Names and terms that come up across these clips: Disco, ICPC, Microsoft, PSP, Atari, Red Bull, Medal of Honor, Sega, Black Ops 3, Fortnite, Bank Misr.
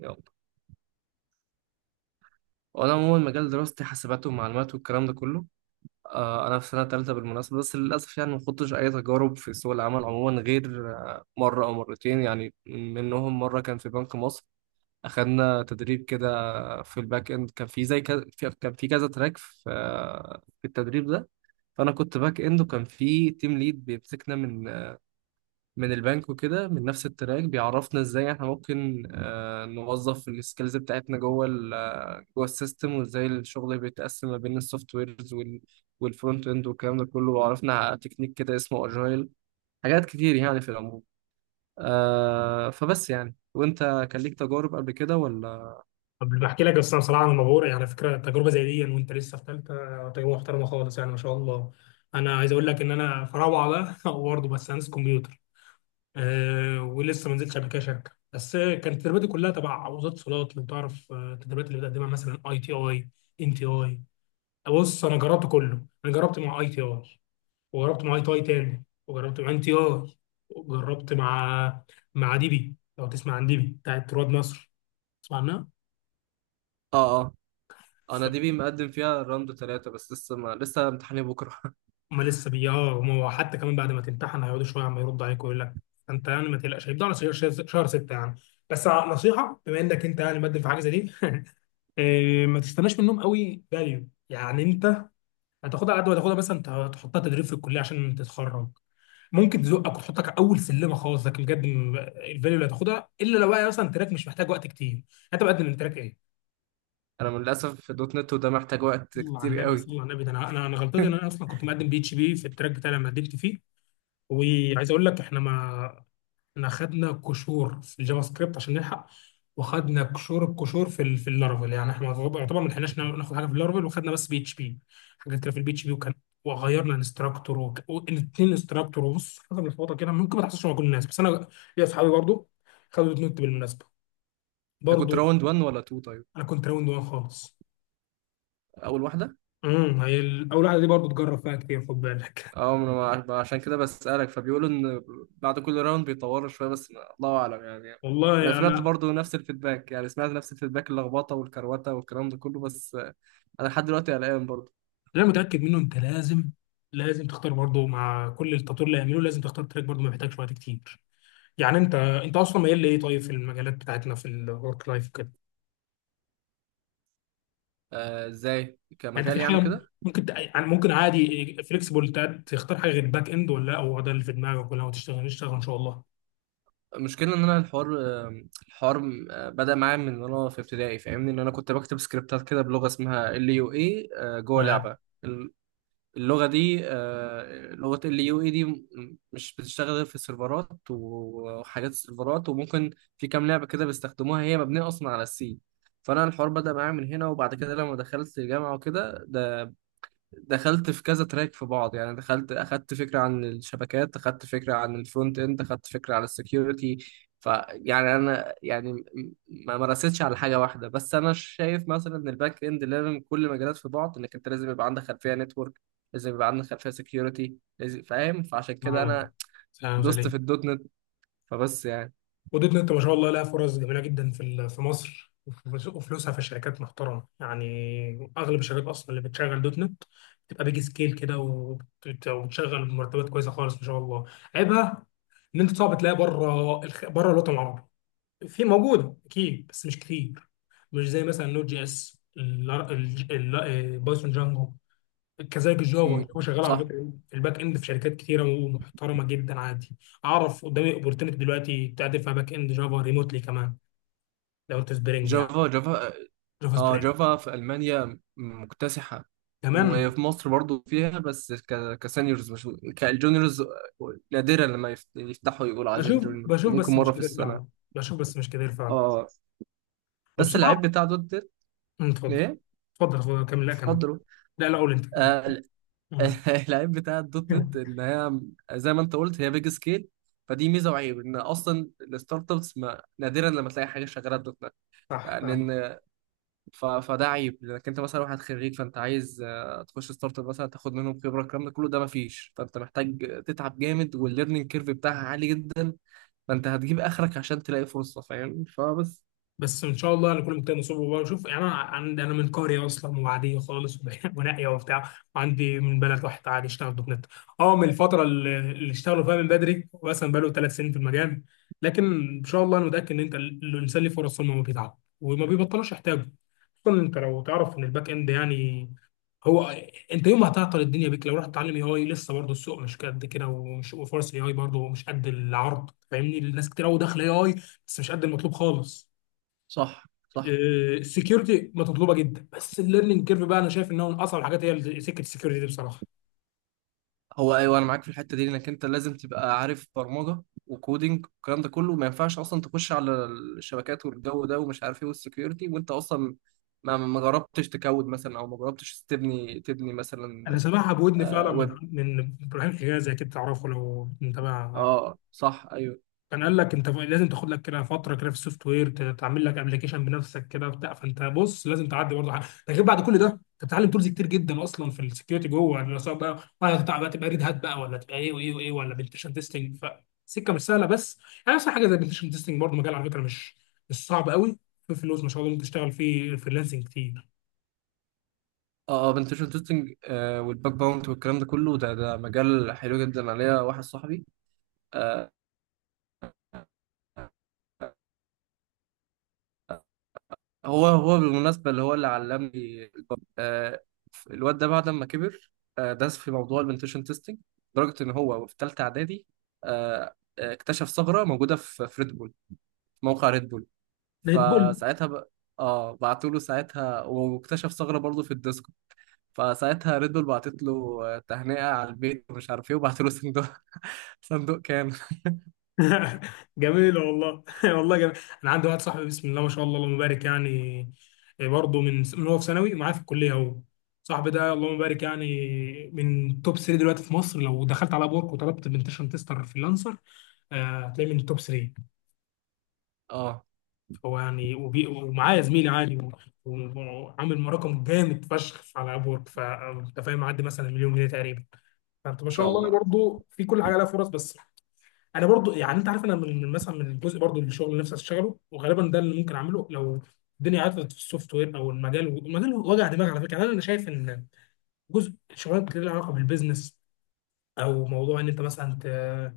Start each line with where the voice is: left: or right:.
right: يلا، وانا عموما مجال دراستي حاسبات ومعلومات والكلام ده كله. انا في سنه ثالثه بالمناسبه، بس للاسف يعني ما خضتش اي تجارب في سوق العمل عموما غير مره او مرتين. يعني منهم مره كان في بنك مصر، اخدنا تدريب كده في الباك اند. كان في زي كذا، كان في كذا تراك في التدريب ده. فانا كنت باك اند، وكان في تيم ليد بيمسكنا من البنك، وكده من نفس التراك، بيعرفنا ازاي احنا ممكن نوظف السكيلز بتاعتنا جوه ال آه، جوه السيستم، وازاي الشغل بيتقسم ما بين السوفت ويرز والفرونت اند والكلام ده كله. وعرفنا على تكنيك كده اسمه اجايل، حاجات كتير يعني في العموم. فبس يعني، وانت كان ليك تجارب قبل كده ولا؟
left: قبل بحكي لك بس بصراحه انا مبهور يعني على فكره تجربه زي دي وانت لسه في ثالثه تجربه محترمه خالص يعني ما شاء الله. انا عايز اقول لك ان انا في روعه بقى برضه بس هندسه كمبيوتر. ولسه ما نزلتش قبل كده شركه، بس كانت تدريباتي كلها تبع وزاره الاتصالات. لو تعرف التدريبات اللي بتقدمها مثلا اي تي اي، ان تي اي. بص انا جربت كله، انا جربت مع اي تي اي وجربت مع اي تي اي تاني، وجربت مع ان تي اي، وجربت مع ديبي. لو تسمع عن ديبي بتاعت رواد مصر، تسمع عنها؟
right: اه اه،
left: ف
right: انا دي بي مقدم فيها راوند 3، بس لسه ما لسه امتحاني بكرة.
left: هما لسه بي اه هما هو حتى كمان بعد ما تمتحن هيقعدوا شويه عم يردوا عليك ويقول لك انت يعني ما تقلقش، هيبدأوا على شهر شهر ستة يعني. بس نصيحه، بما انك انت يعني مقدم في حاجه زي دي ما تستناش منهم قوي فاليو، يعني انت هتاخدها على قد ما تاخدها بس انت هتحطها تدريب في الكليه عشان تتخرج. ممكن تزقك وتحطك اول سلمه خالص، لكن بجد الفاليو اللي هتاخدها، الا لو بقى مثلا تراك مش محتاج وقت كتير. انت مقدم من تراك ايه؟
right: انا للاسف في دوت نت، وده محتاج وقت
left: صلى على
right: كتير
left: النبي،
right: قوي.
left: صلى على النبي. ده انا أنا غلطتي ان انا اصلا كنت مقدم بي اتش بي في التراك بتاعي لما قدمت فيه. وعايز اقول لك احنا ما احنا خدنا كشور في الجافا سكريبت عشان نلحق، وخدنا كشور في في اللارفل، يعني احنا يعتبر ما لحقناش ناخد حاجه في اللارفل، وخدنا بس بي اتش بي حاجات كده في البي اتش بي. وغيرنا انستراكتور الاثنين انستراكتور. وبص، حاجه ملخبطه كده، ممكن ما تحصلش مع كل الناس، بس انا ليا اصحابي برضو خدوا الاثنين بالمناسبه
right: انت
left: برضو.
right: كنت راوند 1 ولا 2 طيب؟
left: انا كنت راوند وان خالص.
right: اول واحدة.
left: امم، هي اول واحده دي برضو تجرب فيها كتير، خد بالك.
right: اه، ما أنا عشان كده بسألك، فبيقولوا ان بعد كل راوند بيطوروا شويه، بس الله اعلم يعني. انا
left: والله
right: سمعت
left: انا
right: برضو نفس الفيدباك، يعني سمعت نفس الفيدباك، اللخبطه والكروته والكلام ده كله، بس انا لحد دلوقتي قلقان برضو.
left: اللي انا متاكد منه انت لازم، تختار برضو مع كل التطوير اللي هيعمله، لازم تختار تراك برضو ما بيحتاجش وقت كتير. يعني انت اصلا مايل لايه؟ طيب في المجالات بتاعتنا في الورك لايف كده،
right: ازاي
left: يعني انت في
right: كمجال يعني
left: حاجه
right: كده؟
left: ممكن يعني ممكن عادي فليكسبل تختار حاجه غير باك اند ولا لا هو ده اللي في دماغك؟ ولا هو تشتغل اشتغل ان شاء الله.
right: المشكله ان انا الحوار بدأ معايا من ان انا في ابتدائي، فاهمني؟ ان انا كنت بكتب سكريبتات كده بلغه اسمها ال يو اي، جوه
left: يا
right: لعبه. اللغة دي، لغة ال يو اي دي، مش بتشتغل غير في السيرفرات وحاجات السيرفرات. وممكن في كام لعبة كده بيستخدموها، هي مبنية أصلا على السي. فأنا الحوار بدأ معايا من هنا. وبعد كده لما دخلت الجامعة وكده، ده دخلت في كذا تراك في بعض، يعني دخلت اخدت فكره عن الشبكات، اخدت فكره عن الفرونت اند، اخدت فكره عن السكيورتي. فيعني انا يعني ما مارستش على حاجه واحده، بس انا شايف مثلا ان الباك اند لازم كل مجالات في بعض، انك انت لازم يبقى عندك خلفيه نتورك، لازم يبقى عندك خلفيه سكيورتي، لازم فاهم. فعشان كده
left: اه
right: انا
left: فاهم
right: دوست
left: زي
right: في الدوت نت. فبس يعني.
left: ودوت نت، ما شاء الله لها فرص جميله جدا في في مصر، وفلوسها في الشركات محترمه. يعني اغلب الشركات اصلا اللي بتشغل دوت نت بتبقى بيج سكيل كده، وبتشغل بمرتبات كويسه خالص ما شاء الله. عيبها ان انت صعب تلاقي بره الوطن العربي. في موجوده اكيد بس مش كتير، مش زي مثلا نوت جي اس بايثون جانجو. كذلك الجافا،
right: امم،
left: هو شغال على
right: صح.
left: فكره الباك اند في شركات كتيره ومحترمه جدا عادي. اعرف قدامي اوبورتونيتي دلوقتي تعدل فيها باك اند جافا ريموتلي كمان، لو انت سبرينج يعني،
right: جافا جافا.
left: جافا
right: اه،
left: سبرينج.
right: جافا في ألمانيا مكتسحة.
left: كمان
right: وفي مصر برضو فيها بس كسينيورز، مش كالجونيورز. نادرا لما يفتحوا يقولوا عايزين
left: بشوف
right: جونيور،
left: بشوف
right: ممكن
left: بس مش
right: مرة في
left: كتير
right: السنة.
left: فعلا. بشوف بس مش كتير فعلا.
right: اه. بس
left: وبصراحه،
right: العيب بتاع دوت نت،
left: أمم، اتفضل.
right: ايه؟
left: اتفضل كمل، لا كمل.
right: اتفضلوا.
left: لا لا، قول انت.
right: آه ال-
left: أمم.
right: العيب بتاع الدوت نت، ان هي زي ما انت قلت، هي بيج سكيل. فدي ميزة وعيب، ان اصلا الستارت ابس، نادرا لما تلاقي حاجة شغالة بدوت نت
left: صح.
right: يعني. فده عيب، لانك انت مثلا واحد خريج، فانت عايز تخش ستارت اب مثلا، تاخد منهم خبره الكلام ده كله، ده مفيش. فانت محتاج تتعب جامد، والليرنينج كيرف بتاعها عالي جدا. فانت هتجيب اخرك عشان تلاقي فرصه، فاهم؟ فبس.
left: بس ان شاء الله هنكون مجتهد نصيب. وبقى شوف، يعني انا عندي، انا من قريه اصلا وعاديه خالص ونائيه وبتاع، وعندي من بلد واحد عادي يشتغل دوت نت. اه، من الفتره اللي اشتغلوا فيها من بدري، مثلا بقاله ثلاث سنين في المجال. لكن ان شاء الله انا متاكد ان انت الانسان ليه فرص طول ما هو بيتعب وما بيبطلوش يحتاجه. خصوصا انت لو تعرف ان الباك اند يعني هو، انت يوم ما هتعطل الدنيا بيك لو رحت تتعلم اي اي، لسه برضه السوق مش قد كده، وفرص الاي اي برضه مش قد العرض. فاهمني، الناس كتير قوي داخله اي اي بس مش قد المطلوب خالص.
right: صح صح.
left: السكيورتي مطلوبه جدا، بس الليرنينج كيرف بقى انا شايف ان هو من اصعب الحاجات، هي سكه السكيورتي دي بصراحه.
right: هو ايوه، انا معاك في الحته دي، انك انت لازم تبقى عارف برمجه وكودينج والكلام ده كله، ما ينفعش اصلا تخش على الشبكات والجو ده ومش عارف ايه والسكيورتي، وانت اصلا ما جربتش تكود مثلا، او ما جربتش تبني
left: انا
right: مثلا.
left: سامعها بودني فعلا من
right: ويب.
left: ابراهيم حجازي، اكيد تعرفه لو متابع.
right: اه صح ايوه.
left: كان قال لك انت لازم تاخد لك كده فتره كده في السوفت وير تعمل لك ابلكيشن بنفسك كده بتاع. فانت بص لازم تعدي برضه حاجه. ده غير بعد كل ده انت بتتعلم تولز كتير جدا اصلا في السكيورتي جوه، يعني سواء بقى ولا هتبقى بقى، تبقى ريد هات بقى ولا تبقى ايه وايه وايه ولا بنتشن تيستنج. فسكه مش سهله. بس يعني اصلا حاجه زي بنتشن تيستنج برضه مجال على فكره، مش صعب قوي، في فلوس ما شاء الله، ممكن تشتغل فيه فريلانسنج كتير.
right: اه، بنتشن تيستنج والباك باونت والكلام ده كله، ده مجال حلو جدا عليا. واحد صاحبي، آه هو بالمناسبة اللي هو اللي علمني الباك. الواد ده بعد ما كبر، داس في موضوع البنتشن تيستنج، لدرجة ان هو في ثالثة اعدادي، اكتشف ثغرة موجودة في ريد بول، في موقع ريد بول.
left: ده هيت بول.
right: فساعتها ب... اه، بعتوا له ساعتها، واكتشف ثغرة برضه في الديسكو. فساعتها ريد بول بعتت له تهنئة على البيت ومش عارف ايه، وبعتوا له صندوق. صندوق كام!
left: جميلة والله. والله جميل. أنا عندي واحد صاحبي، بسم الله ما شاء الله اللهم بارك يعني، برضه من هو في ثانوي ومعاه في الكلية. هو صاحبي ده، اللهم بارك، يعني من توب 3 دلوقتي في مصر. لو دخلت على أبورك وطلبت بنتشن تستر فريلانسر، هتلاقيه من التوب 3.
right: اه،
left: هو يعني ومعاه زميلي عادي، وعامل رقم جامد فشخ على أبورك، فأنت فاهم، معدي مثلا مليون جنيه تقريبا. فأنت ما شاء
right: شاء
left: الله
right: الله.
left: برضه في كل حاجة لها فرص. بس انا برضو، يعني انت عارف، انا من مثلا، من الجزء برضو من الشغل اللي نفسي اشتغله، وغالبا ده اللي ممكن اعمله لو الدنيا عطلت في السوفت وير او المجال. المجال وجع دماغ على فكره، يعني انا شايف ان جزء شغلات كتير لها علاقه بالبيزنس. او موضوع ان انت مثلا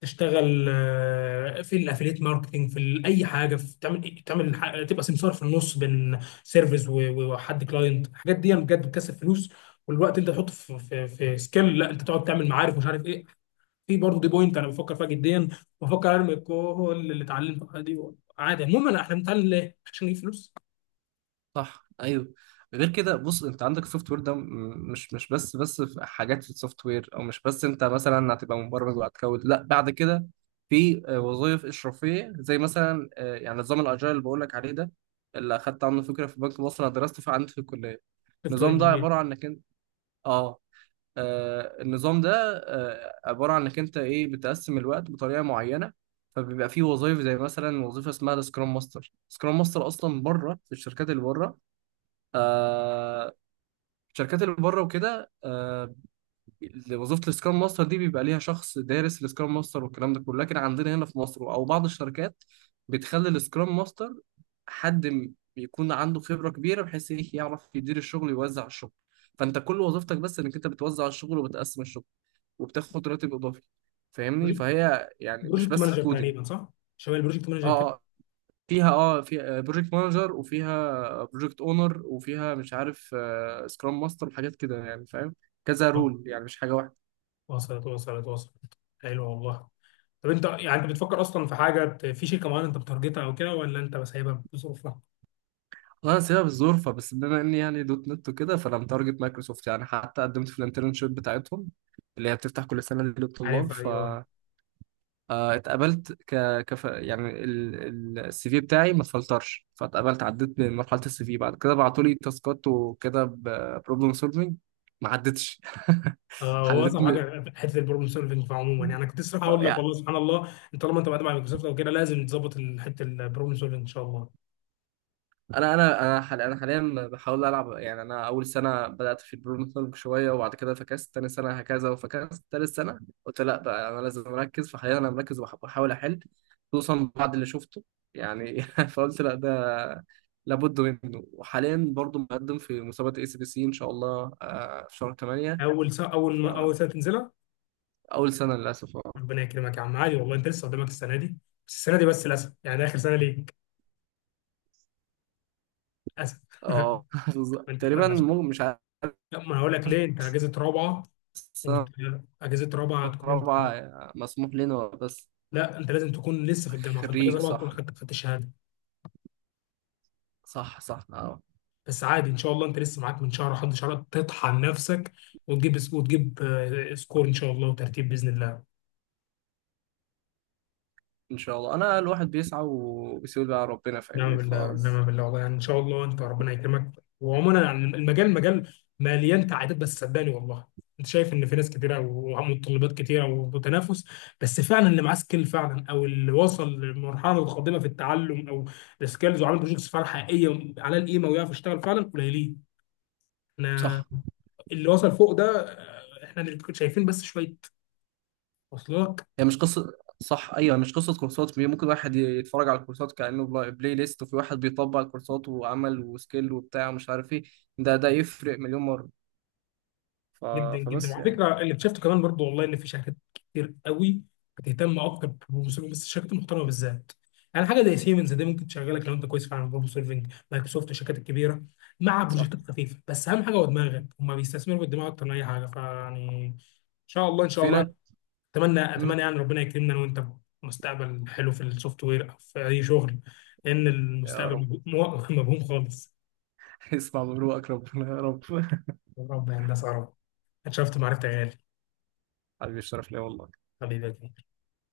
left: تشتغل في الافيليت ماركتنج، في اي حاجه، في تعمل، تعمل تبقى سمسار في النص بين سيرفيس وحد كلاينت. الحاجات دي بجد بتكسب فلوس، والوقت انت تحطه في في سكيل، لا انت تقعد تعمل معارف ومش عارف ايه. في برضه دي بوينت انا بفكر فيها جديا، بفكر ارمي كل اللي اتعلمته دي عادي. عموما احنا بنتعلم ليه؟ عشان نجيب فلوس.
right: صح ايوه. غير كده، بص، انت عندك السوفت وير ده، مش بس في حاجات في السوفت وير، او مش بس انت مثلا هتبقى مبرمج وهتكود، لا، بعد كده في وظائف اشرافيه زي مثلا يعني نظام الاجايل اللي بقول لك عليه ده، اللي اخدت عنه فكره في بنك مصر، انا درست فيه عندي في الكليه.
left: سوفت وير
right: النظام ده
left: انجينير،
right: عباره عن انك انت، اه، النظام ده عبارة عن انك انت، ايه، بتقسم الوقت بطريقة معينة. فبيبقى فيه وظائف زي مثلا وظيفة اسمها سكرام ماستر. سكرام ماستر اصلا بره في الشركات اللي بره، آه، الشركات اللي بره وكده، وظيفه السكرام ماستر دي بيبقى ليها شخص دارس السكرام ماستر والكلام ده كله. لكن عندنا هنا في مصر او بعض الشركات، بتخلي السكرام ماستر حد، بيكون عنده خبره كبيره، بحيث ايه، يعرف يدير الشغل ويوزع الشغل. فانت كل وظيفتك بس انك انت بتوزع الشغل وبتقسم الشغل، وبتاخد راتب اضافي. فاهمني؟ فهي يعني مش
left: بروجكت
right: بس
left: مانجر
right: كودينج.
left: تقريبا صح؟ شباب البروجكت
right: اه
left: مانجر كده.
right: آه، فيها، فيها بروجكت مانجر، وفيها بروجكت اونر، وفيها مش عارف، سكرام ماستر وحاجات كده يعني، فاهم؟ كذا
left: آه،
right: رول، يعني مش حاجه.
left: وصلت، وصلت، وصلت. حلو والله. طب انت يعني انت بتفكر اصلا في حاجه في شركه معينه انت بتارجتها او كده، ولا انت بس سايبها بظروفها؟
right: اه، سبب الظروف. بس بما اني يعني دوت نت وكده، فانا متارجت مايكروسوفت. يعني حتى قدمت في الانترنشيب بتاعتهم، اللي هي بتفتح كل سنه للطلاب.
left: عارف،
right: ف
left: ايوه.
right: اتقبلت، كف يعني السي في بتاعي ما اتفلترش، فاتقبلت، عديت من مرحله السي في. بعد كده بعتوا لي تاسكات وكده، بروبلم سولفنج، ما عدتش.
left: اه، هو
right: حليت.
left: اصعب حاجه حته البروبلم سولفنج عموما،
right: م...
left: يعني انا كنت لسه هقول لك والله سبحان الله. انت طالما انت بعد مع مايكروسوفت او كده، لازم تظبط حته البروبلم سولفنج ان شاء الله.
right: انا انا انا حال- انا حاليا بحاول العب، يعني انا اول سنه بدات في البرومتنج شويه، وبعد كده فكست تاني سنه، هكذا، وفكست تالت سنه، قلت لا بقى، انا لازم اركز. فحاليا انا مركز، وبحاول احل، خصوصا بعد اللي شفته يعني. فقلت لا، ده لابد منه. وحاليا برضو مقدم في مسابقه اي سي بي سي ان شاء الله، في شهر 8.
left: اول سنه، اول ما
right: فاول
left: اول سنه تنزلها؟
right: سنه للاسف. اه
left: ربنا يكرمك يا عم، عادي والله، انت لسه قدامك السنه دي. بس السنه دي بس للاسف، يعني ده اخر سنه ليك، للاسف.
right: آه، بالظبط.
left: ما انت
right: تقريبا، مش عارف.
left: لا، ما أنا هقول لك ليه. انت اجازه رابعه، انت
right: سنه
left: اجازه رابعه هتكون انت،
right: رابعه، مسموح لنا بس.
left: لا انت لازم تكون لسه في الجامعه. فانت اجازه
right: خريج،
left: رابعه تكون
right: صح.
left: خدت الشهاده.
right: صح صح.
left: بس عادي ان شاء الله، انت لسه معاك من شهر لحد شهر تطحن نفسك وتجيب، سكور ان شاء الله وترتيب باذن الله.
right: ان شاء الله. انا الواحد بيسعى، وبيسيب بقى ربنا،
left: نعم
right: فاهمني؟
left: بالله،
right: فبس.
left: نعم بالله، والله يعني ان شاء الله انت ربنا يكرمك. وعموما يعني المجال، مجال مليان تعقيدات، بس صدقني والله انت شايف ان في ناس كتيره ومتطلبات كتيره وتنافس. بس فعلا اللي معاه سكيل فعلا، او اللي وصل لمرحله القادمه في التعلم او السكيلز، وعمل بروجكتس فعلا حقيقيه على القيمه ويعرف يشتغل فعلا، قليلين. انا،
right: صح.
left: اللي وصل فوق ده، احنا اللي شايفين بس شويه، وصلك؟
right: هي مش قصه. صح، ايوه، مش قصه كورسات. ممكن واحد يتفرج على الكورسات كانه بلاي ليست، وفي واحد بيطبق الكورسات وعمل وسكيل وبتاع ومش عارف ايه. ده يفرق مليون مره. ف...
left: جدا جدا.
right: فبس
left: وعلى
right: يعني.
left: فكره اللي اكتشفته كمان برضو والله، ان في شركات كتير قوي بتهتم اكتر بالبروبلم سولفنج، بس الشركات المحترمه بالذات. يعني حاجه زي سيمنز دي ممكن تشغلك لو انت كويس فعلا بروبلم سولفنج، مايكروسوفت، الشركات الكبيره، مع
right: صح.
left: بروجكتات خفيفه، بس اهم حاجه هو دماغك، هم بيستثمروا بالدماغ اكتر من اي حاجه. فيعني ان شاء الله، ان شاء
right: في
left: الله.
right: ناس.
left: اتمنى،
right: مم.
left: اتمنى يعني ربنا يكرمنا أنا وانت مستقبل حلو في السوفت وير او في اي شغل، لان
right: يا
left: المستقبل
right: رب.
left: مبهوم خالص.
right: اسمع من روحك ربنا، يا رب.
left: يا رب، يا هندسه يا رب. اتشرفت معرفتك يا غالي.
right: حبيبي، الشرف ليا والله.
left: حبيبي.